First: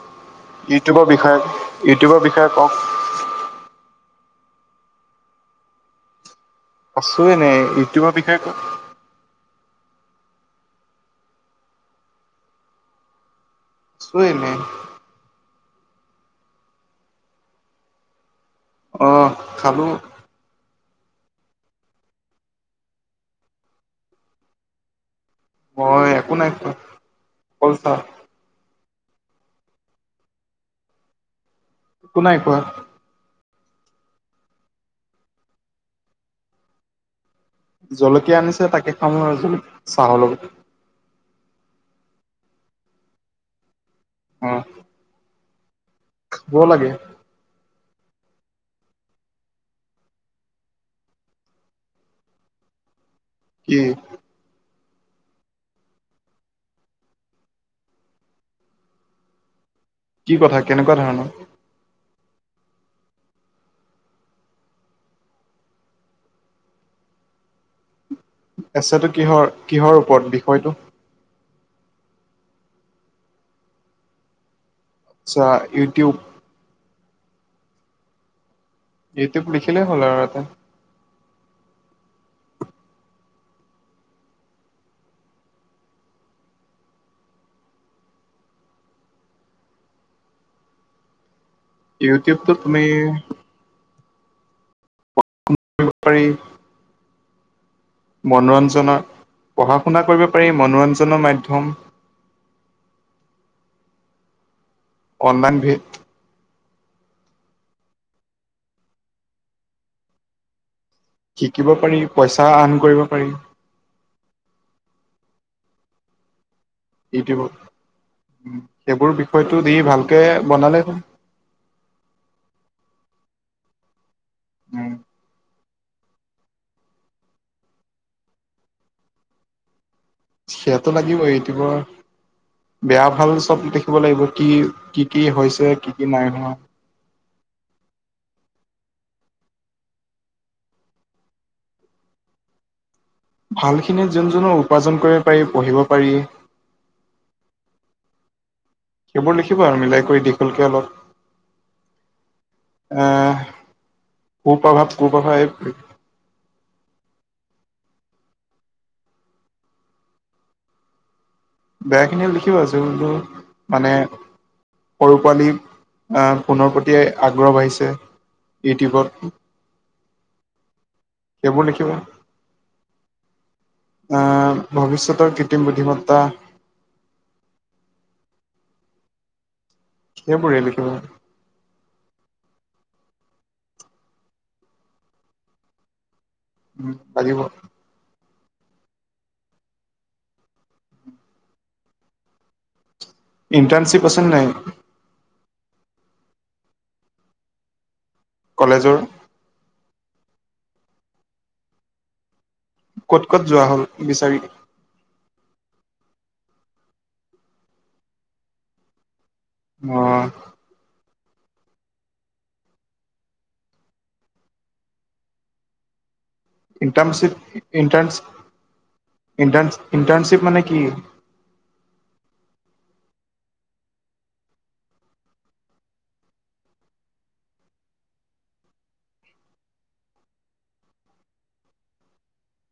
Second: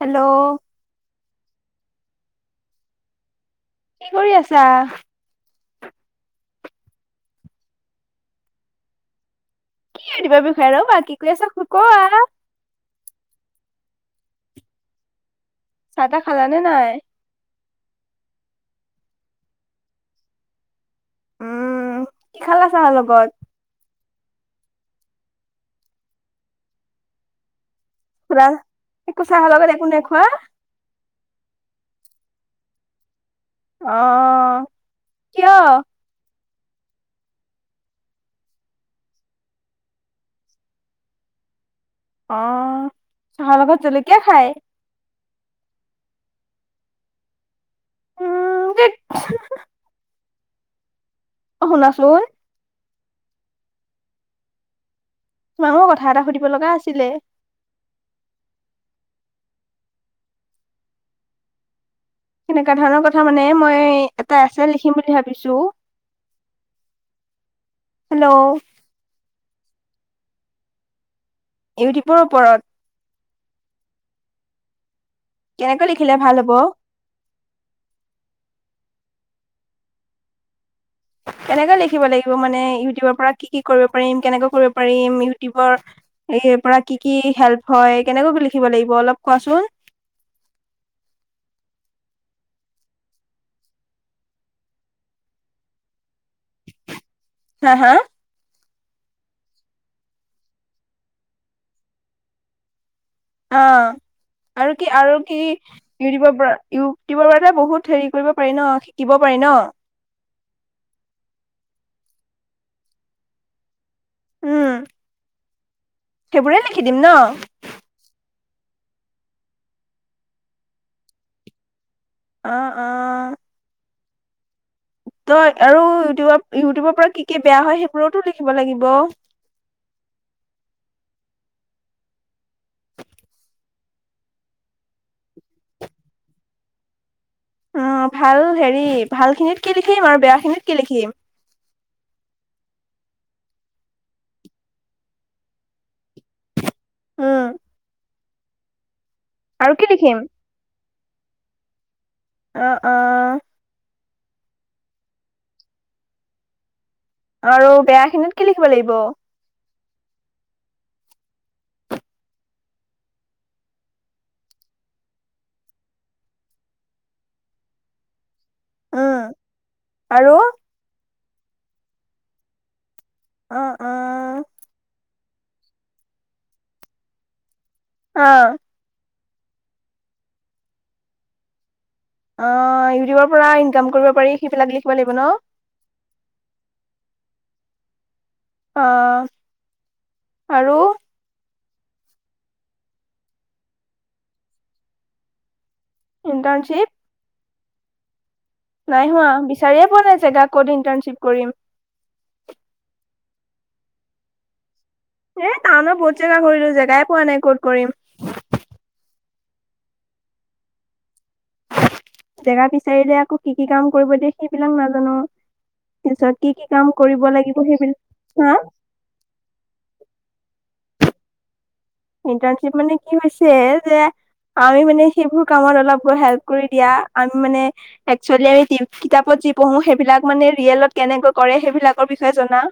Hello. ইউটিউবৰ বিষয়ে, ইউটিউবৰ বিষয়ে কওক? কি কৰি আছা? আছো এনে, ইউটিউবৰ বিষয়ে ক কি ইউটিউবৰ বিষয়ে আৰু বাকী কি কৰি আছা কৱা? আছো এনেই। চাহ তাহ খালানে নাই? অহ খালো। উম কি খালা চাহ লগত? মই একো নাই খোৱা, অকল চাহ। খোলা একো চাহ লগত একো নাই খোৱা! একো নাই খোৱা। অ কিয়? জলকীয়া আনিছে তাকে খাম আৰু জল চাহৰ লগত। অঁ চাহাৰ লগত জলক অঁ। ব লাগে। উম ধেত! অ শুনাচোন। কি? তোমাক মোৰ কথা এটা সুধিব লগা আছিলে। কি কথা কেনেকুৱা ধৰণৰ? কেনেকুৱা ধৰণৰ কথা মানে মই এটা এছে লিখিম বুলি ভাবিছো। হেল্ল। এছেটো কিহৰ কিহৰ ওপৰত বিষয়টো? ইউটিউবৰ ওপৰত। আচ্ছা কেনেকে ইউটিউব লিখিলে ভাল হব? ইউটিউব লিখিলেই হ'ল আৰু এটা। কেনেকৈ লিখিব লাগিব মানে ইউটিউবৰ পৰা কি কি কৰিব পাৰিম, কেনেকৈ কৰিব পাৰিম ইউটিউবৰ এইয়াৰ পৰা কি কি হেল্প হয়, কেনেকৈ কি লিখিব লাগিব অলপ কোৱাচোন। ইউটিউবটো তুমি [unintelligible] পাৰি হা? হা? মনোৰঞ্জনৰ পঢ়া শুনা কৰিব পাৰি মনোৰঞ্জনৰ মাধ্যম। অ' আৰু কি, আৰু কি অনলাইন ভি ইউটিউবৰ পৰা, ইউটিউবৰ পৰা বহুত কৰিব পাৰি ন শিকিব পাৰি। শিকিব পাৰি পইচা আৰ্ন কৰিব পাৰি। উম, সেইবোৰে লিখি দিম ন। উম, সেইবোৰ বিষয়টো দি ভালকে বনালে হ'ল। অ'অ' উম, তই আৰু ইউটিউবৰ, ইউটিউবৰ পৰা কি, কি বেয়া হয় সেইবোৰতো লিখিব লাগিব। সোতটো লাগিবই ইউটিউবৰ বেয়া ভাল চব দেখিব লাগিব কি, কি, কি হৈছে কি, কি নাই হোৱা। অ' ভাল হেৰি ভাল খিনিত কি লিখিম আৰু বেয়া খিনিত কি লিখিম। ভাল খিনি যোন জো উপাৰ্জন কৰিব পাৰি পঢ়িব পাৰি। উম, সেইবোৰ লিখিব আৰু কি মিলাই লিখিম কৰি দীঘল কৰে অলপ অ অ আহ কু প্ৰভাৱ, কু প্ৰভাৱ এই আৰু বেয়া খিনিত কি লিখিব লাগিব? বেয়া খিনি লিখি আছো জোনটো মানে সৰু পোৱালী ফোনৰ প্ৰতিয়ে আগ্ৰহ বাঢ়িছে উম ইউটিউবত। আৰু এইবোৰ লেখিব। অ'অ' অ' ভৱিষ্যতৰ কৃত্ৰিম বুদ্ধিমত্তা। অ', সেইবোৰেই লিখিব। অ' ইউটিউবৰ পৰা ইনকাম কৰিব পাৰি সেইবিলাক লিখিব লাগিব ন? উম, লাগিব। অহ' আৰু। ইণ্টাৰনশিপ আছেনে নাই? ইণ্টাৰণশিপ কলেজৰ নাই হোৱা বিচাৰিয়ে পোৱা নাই জেগা ক'ত ইণ্টাৰ্ণশ্বিপ কৰিম। ক'ত, ক'ত যোৱা হ'ল বিচাৰি? এ টাউনত বহুত জেগা কৰিলো জেগাই পোৱা নাই ক'ত কৰিম। অ', জেগা বিচাৰিলে আকৌ কি, কি কাম কৰিব দিয়ে সেইবিলাক নাজানো। তাৰিছত কি, কি কাম কৰিব ইণ্টাৰ্ণশ্বিপ লাগিব সেইবিলাক ইণ্টাৰ্ণ হা? ইণ্টাৰ্ণ ইণ্টাৰ্ণশ্বিপ মানে কি? ইণ্টাৰ্ণশ্বিপ মানে কি হৈছে যে আমি মানে সেইবোৰ কামত অলপ ব হেল্প কৰি দিয়া আমি মানে একুৱেল আমি কিতাপত যি পঢ়ো সেইবিলাক মানে ৰিয়েলত কেনেকৈ কৰে সেইবিলাকৰ বিষয়ে জনা।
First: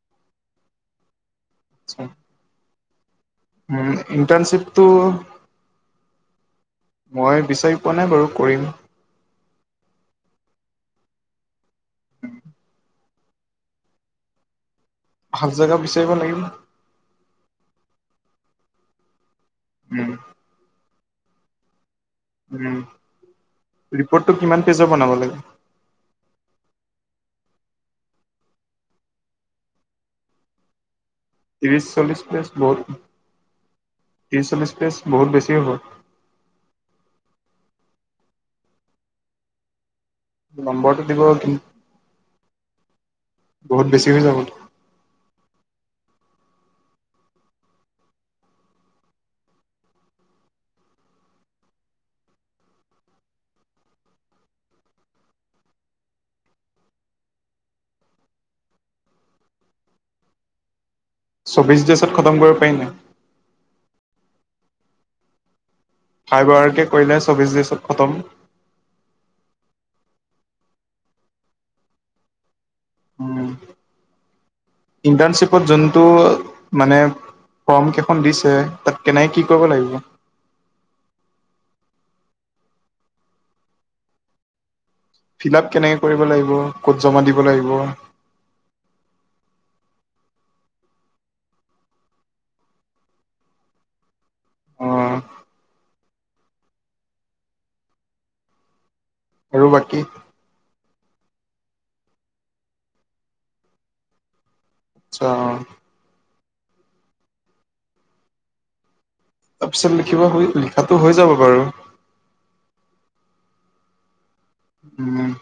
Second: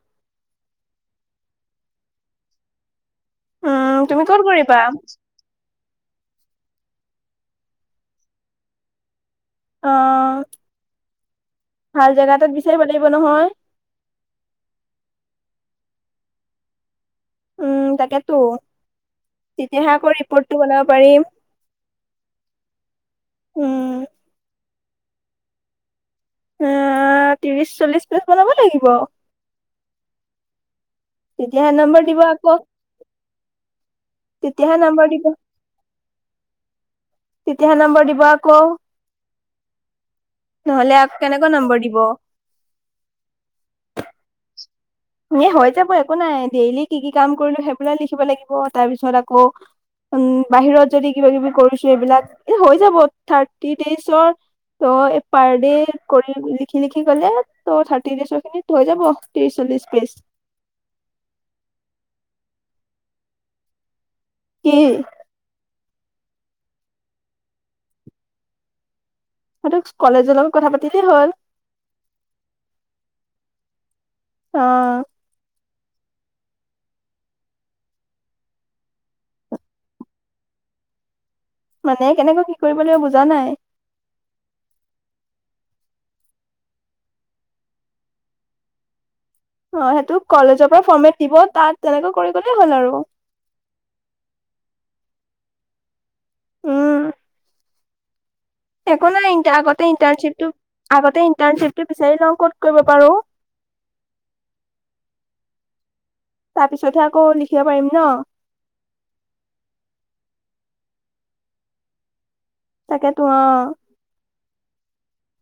উম, তুমি ক'ত কৰিবা ইণ্টাৰনশিপটো মই বিচাৰি পোৱা নাই বাৰু কৰিম। অ' ভাল জেগা এটাত বিচাৰিব লাগিব নহয়? ভাল জেগা বিচাৰিব লাগিব। উম তাকেতো তেতিয়াহে উম, আকৌ ৰিপৰ্টটো বনাব পাৰিম উম উম ৰিপৰ্টটো কিমান পেজৰ বনাব লাগিব এ ত্ৰিশ চল্লিশ পেজ বনাব লাগিব তেতিয়াহে ত্ৰিশ নম্বৰ দিব চল্লিশ পেজ আকৌ বহুত তেতিয়াহে নম্বৰ দিব কি হ'ব তেতিয়াহে নাম্বৰ দিব আকৌ নহ'লে নম্বৰটো আকৌ দিব কেনেকুৱা নম্বৰ দিব কিন্তু বহুত বেছি হৈ যাব এ হৈ যাব একো নাই ডেইলি কি কি কাম কৰিলো সেইবোলাই লিখিব লাগিব তাৰ পিছত আকৌ উম বাহিৰত যদি কিবা কিবি কৰিছো এইবিলাক এ হৈ যাব থাৰ্টি ডেজৰ ত' এই পাৰ ডে কৰি লিখি লিখি গ'লে ত' থাৰ্টি ডেজৰ খিনিত হৈ যাব ত্ৰিশ চল্লিশ পেইজ চৌবিশ ডেইছত খতম কৰিব পাৰি নাই কি হাই বাৰকে কৰিলে চৌবিছ ডিছত খতম সেইটো কলেজৰ লগত কথা পাতিলে হ'ল উম অ ইণ্টাৰ্ণশ্বিপত যোনটো মানে ফৰ্মকেইখন দিছে তাত কেনে কি কৰিব লাগিব। মানে কেনেকৈ কি কৰিব লাগিব বুজা নাই ফিলাপ কেনেকৈ কৰিব লাগিব ক'ত জমা দিব লাগিব অ সেইটো কলেজৰ পৰা ফৰ্মেট দিব তাত তেনেকৈ কৰি গলেই হ'ল আৰু অ উম একো নাই ই আৰু আগতে বাকী ইণ্টাৰ্ণশ্বিপটো আগতে ইণ্টাৰ্ণশ্বিপ টো বিচাৰি লওঁ ক'ত কৰিব পাৰো আচ্ছা তাৰ পিছতহে আকৌ লিখিব পাৰিম ন তাৰ পিছত লিখিব হৈ লিখাতো হৈ যাব বাৰু তাকেতো অ উম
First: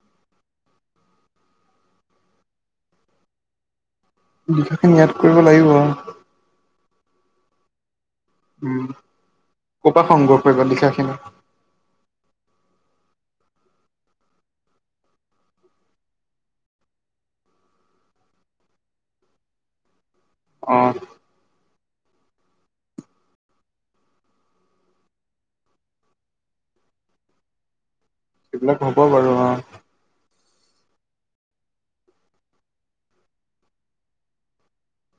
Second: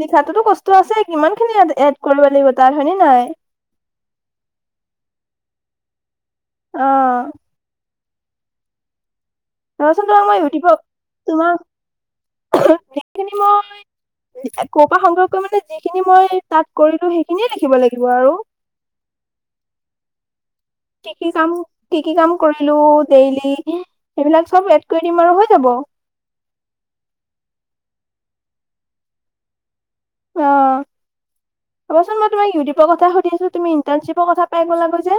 লিখাতোতো কষ্ট আছে কিমান খিনি এড কৰিব লাগিব তাৰ হয় নে নাই লিখাখিনি ইয়াত কৰিব লাগিব আৰু অ উম ক'ৰ পৰা ৰবাচোন ৰ সংগ্ৰহ মই কৰিবা সুধপক লিখাখিনি তোমাৰ খিনি মই ক'ৰ পৰা সংগ্ৰহ কৰিম মানে যিখিনি মই তাত কৰিলো সেইখিনিয়ে লিখিব লাগিব আৰু অ কি কি কাম কি কি কাম কৰিলো ডেইলি সেইবিলাক চব এড কৰি দিম আৰু হৈ যাব সেইবিলাক হ'ব বাৰু অ [inaudible] ৰবাচোন মই তোমাক ইউটিউব কথা সুধিছোঁ তুমি ইণ্টেণশ্বিপৰ কথা পাই গ'লা গৈ যে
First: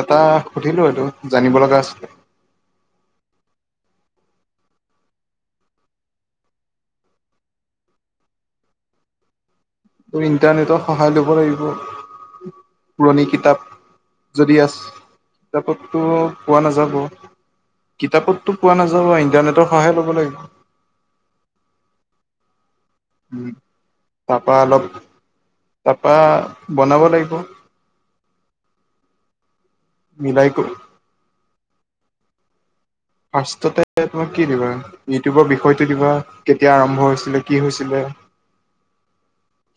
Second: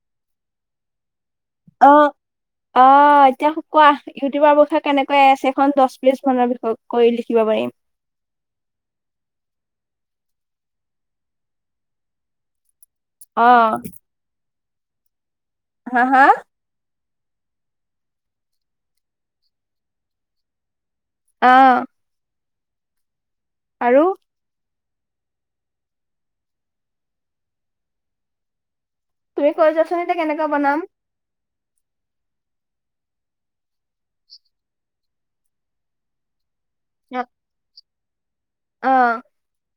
এটাক সুধিলো এইটো জানিব লগা অ আছিলে। অ' এতিয়া শুকোৱা। ইউটিউবৰ বিষয়ে কেনেকৈ এছ খন দহ পেইজ মানৰ বিষয়ে কৰি লিখিব পাৰিম। তুমি ইণ্টাৰনেটৰ সহায় ল'ব লাগিব, পুৰণি অ কিতাপ। যদি আছ, হা কিতাপতো হা? পোৱা নাযাব। কিতাপত টো পোৱা নাযাব। ইণ্টাৰনেটত সহায় ল'ব লাগিব। অঁ। উম। আৰু? তাৰপাৰ অলপ তাৰপা বনাব লাগিব। তুমি কৈ যোৱা চোন এতিয়া মিলাই কেনেকুৱা কৰি বনাম? ফাৰ্ষ্টতে তুমি কি দিবা, ইউটিউবৰ বিষয়টো দিবা। কেতিয়া আৰম্ভ হৈছিলে কি হৈছিলে অ',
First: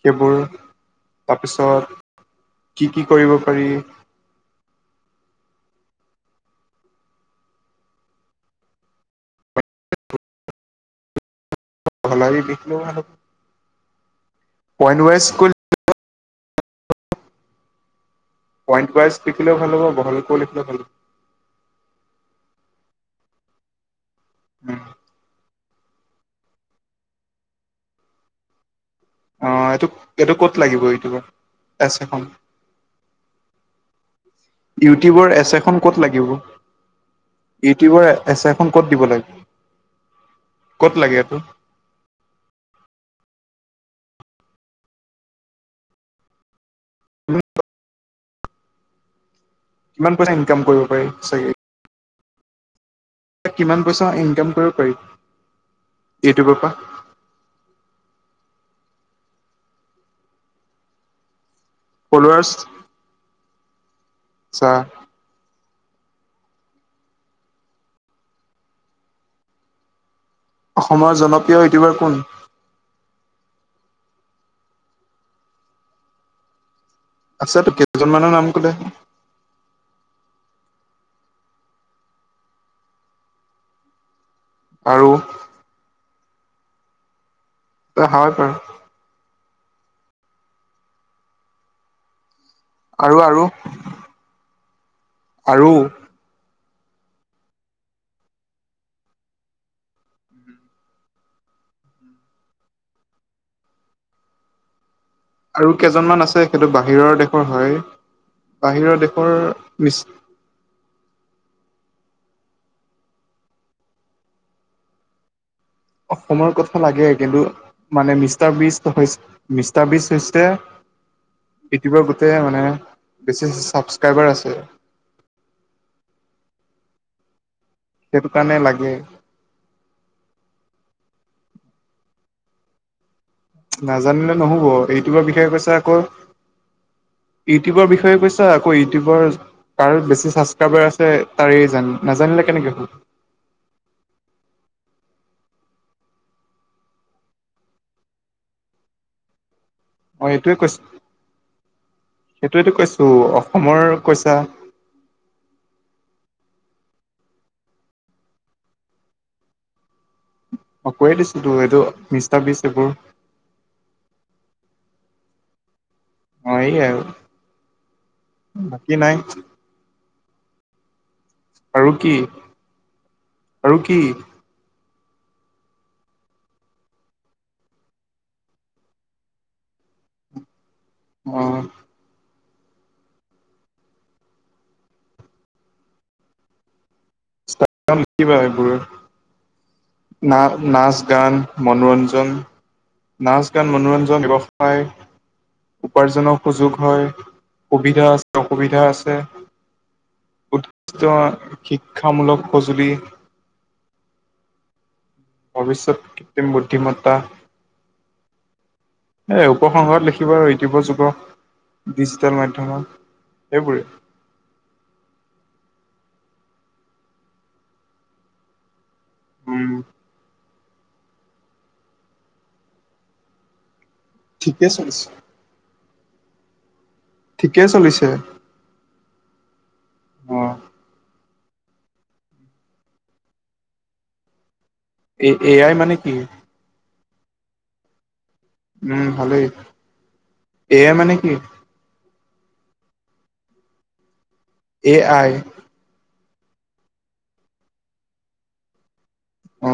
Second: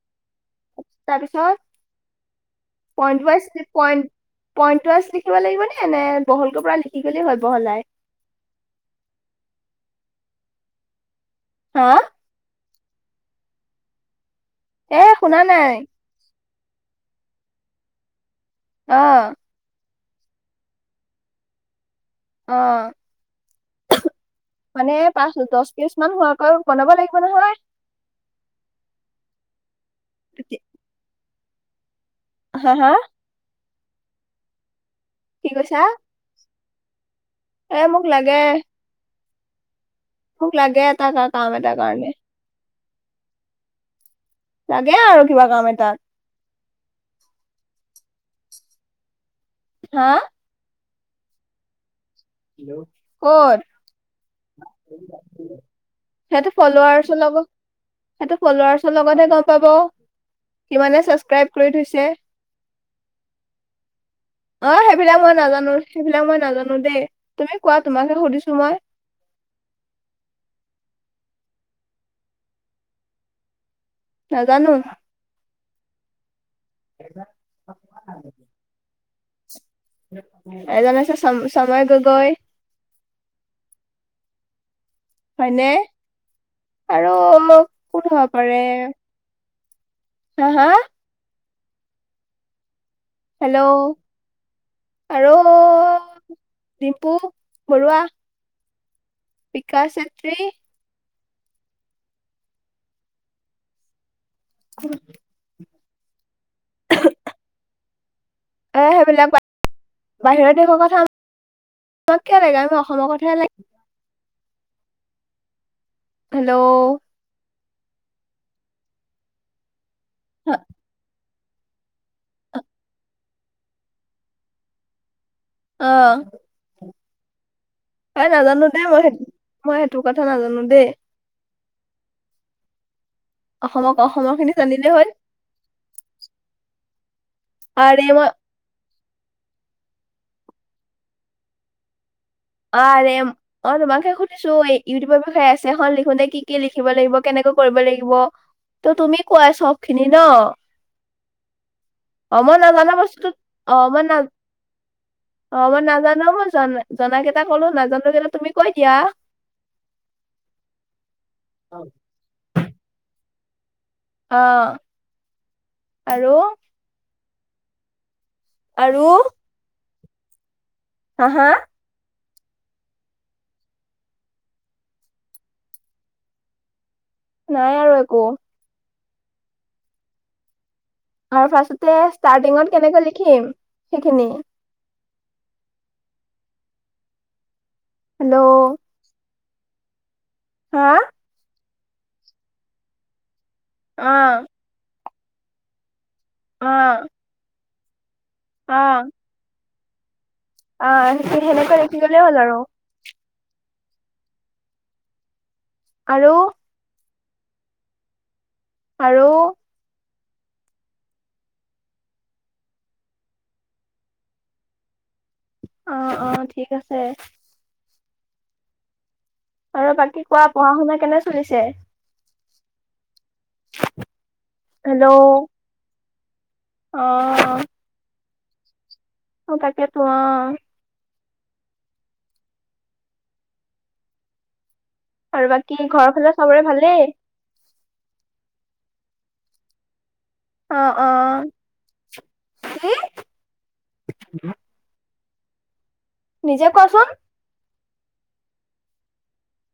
সেইবোৰ তাৰপিছত কি কি পইণ্ট কৰিব ৱাইজ পাৰি। পইণ্ট পইণ্ট ৱাইজ লিখিব লাগিব নে, নে বহলকৈ পোৰা লিখি গ'লে হ'ল বহলাই? হা? বহলাই নিলিখিলেও হ'ব। পইণ্ট এ ৱাইজ শুনা কৈ নাই। পইণ্ট ৱাইজ অ', লিখিলেও ভাল হ'ব, বহলকৈ লিখিলেও ভাল হ'ব। অঁ। ইচমান হোৱাকৈ বনাব লাগিব নহয়। অঁ' এইটো এইটো ক'ত লাগিব ইউটিউবৰ এছে খন? হা? হা? ইউটিউবৰ কি এছে কৈছা? খন ক'ত লাগিব? এ মোক ইউটিউবৰ লাগে এছে খন ক'ত দিব লাগে? মোক লাগে ক'ত এটা এইটো কাম এটাৰ কাৰণে। লাগে আৰু কিবা কাম এটাত। হা? কিমান পইচা ইনকাম কৰিব পাৰি চাগে? ক'ত? কিমান পইচা ইনকাম কৰিব পাৰি সেইটো ইউটিউবৰ পৰা ফল্লোৱাৰ্ছ লগত সেইটো ফল্লোৱাৰ্ছ লগতে গ'ম পাব, কিমানে চাবচকাইব কৰি থৈছ ফল্লোৱাৰ্ছ অঁ সেইবিলাক মই নাজানোঁ, সেইবিলাক মই নাজানোঁ দেই, তুমি কোৱা তোমাকহে সুধিছোঁ মই। অসমৰ জনপ্ৰিয় ইউটিউবাৰ কোন? নেজানোঁ। আছে তোৰ কেইজন মানৰ নাম কৈদে। এজন আছে চ চময় গগৈ আৰু? হয়নে? আৰু কোন হয় হ'ব বাৰু পাৰে? হা? হা? আৰু আৰু হেল্ল' আৰু ডিম্পু বৰুৱা, বিকাশ চেত্ৰী [unintelligible] আৰু কেইজনমান আছে, সেইটো বাহিৰৰ দেশৰ হয়, এ বাহিৰৰ সেইবিলাক দেশৰ মিছ বাহিৰৰ দেশৰ কথা আমাক কিয় লাগে, আমক অসমৰ কথাহে লাগে। হেল্ল' অসমৰ অ কথা লাগে কিন্তু মানে মিষ্টাবিষ্ট হৈছ মিষ্টাবিষ্ট হৈছে ইউটিউবৰ গোটেই মানে বেছি ছাবস্ক্ৰাইবাৰ আছে। অঁ। এ, সেইটো কাৰণে নাজানো দেই লাগে মই! মই সেইটো কথা নাজানো দেই! অসমক নাজানিলে অসমৰ খিনি নহ'ব, জানিলে হ'ল ইউটিউবৰ বিষয়ে কৈছা আকৌ! ইউটিউবৰ আৰে বিষয়ে মই কৈছা আকৌ ইউটিউবৰ কাৰ বেছি ছাবস্ক্ৰাইবাৰ আছে তাৰে জান নাজানিলে কেনেকে হ'ল আৰে মই তোমাক হে সুধিছো, এই ইউটিউবৰ বিষয়ে এছেখন লিখোতে কি কি লিখিব লাগিব? কেনেকৈ কৰিব লাগিব? ত, তুমি কোৱাই চব খিনি ন অ এইটোৱে কৈছ, অ মই সেইটোৱেটো নাজানা কৈছো বস্তুটো অ অসমৰ মই না কৈছা? অ মই নাজানো মই জনা জনাকেইটা ক'লো নাজানো কেইটা তুমি কৈ দিয়া। অ কৈয়ে দিছো তো এইটো মিষ্টা বিজ এইবোৰ অ, আৰু? সেয়া আৰু আৰু বাকী নাই। হা! হা! আৰু কি? আৰু কি? নাই আৰু একো। অ আৰু ফাৰ্ষ্টতে ষ্টাৰ্টিঙত কেনেকৈ লিখিম সেইখিনি? [unintelligible] লিখিবা হেল্ল' সেইবোৰ। না হা নাচ-গান মনোৰঞ্জন, নাচ-গান অ মনোৰঞ্জন দিৱস। হয় উপাৰ্জনৰ অ সুযোগ হয়, সুবিধা আছ অ অসুবিধা আছে, অ উদিৃষ্ট সেই- সেনেকৈ লিখি গ'লেই হ'ল শিক্ষামূলক আৰু সঁজুলি ভৱিষ্যত আৰু কৃত্ৰিম বুদ্ধিমতা আৰু এ, উপসংহ লিখ খিবা ইউতিবৰ যুগ, ডিজিটেল মাধ্যমত, এইবোৰে। অ অ ঠিক আছে। উম আৰু বাকী কোৱা পঢ়া-শুনা কেনে চলিছে? ঠিকে চলিছে। হেল্ল' অ। ঠিকে চলিছে। অ তাকেতো অ। এ আৰু এ আই বাকী মানে ঘৰৰ কি ফালে চবৰে ভালেই? উম, ভালেই। এ অ, আই অ। মানে কি কি এ আই। নিজে কৰচোন? অ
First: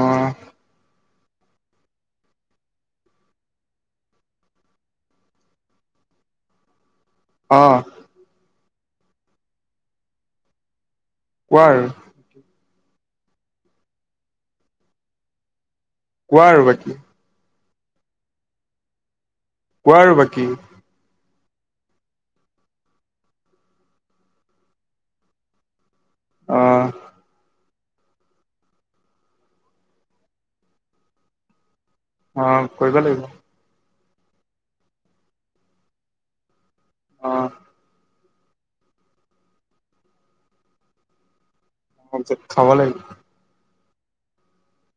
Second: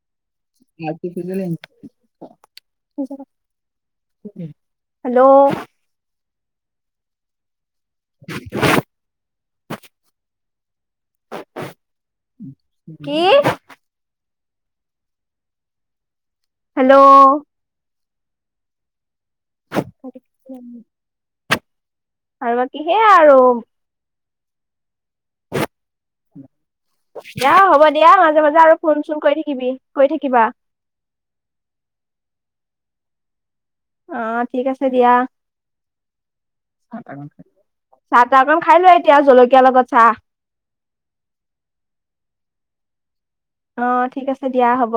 [unintelligible] হেল্ল'। অ। [inaudible] কোৱা আৰু? কি? কোৱা আৰু হেল্ল' বাকী? কোৱা আৰু বাকী? আৰু বাকী, সেইয়া আৰু। অ। দিয়া, হ'ব দিয়া, মাজে মাজে আৰু ফোন চোন কৰি থাকিবি, কৰি থাকিবা। অ, কৰিব লাগিব। অ, ঠিক আছে দিয়া। অ চাহ তাহ অকন খাই লোৱা এতিয়া, জলকীয়াৰ লগত চাহ। হ ঠিক খাব লাগিব। অ ঠিক আছে দিয়া, হ'ব।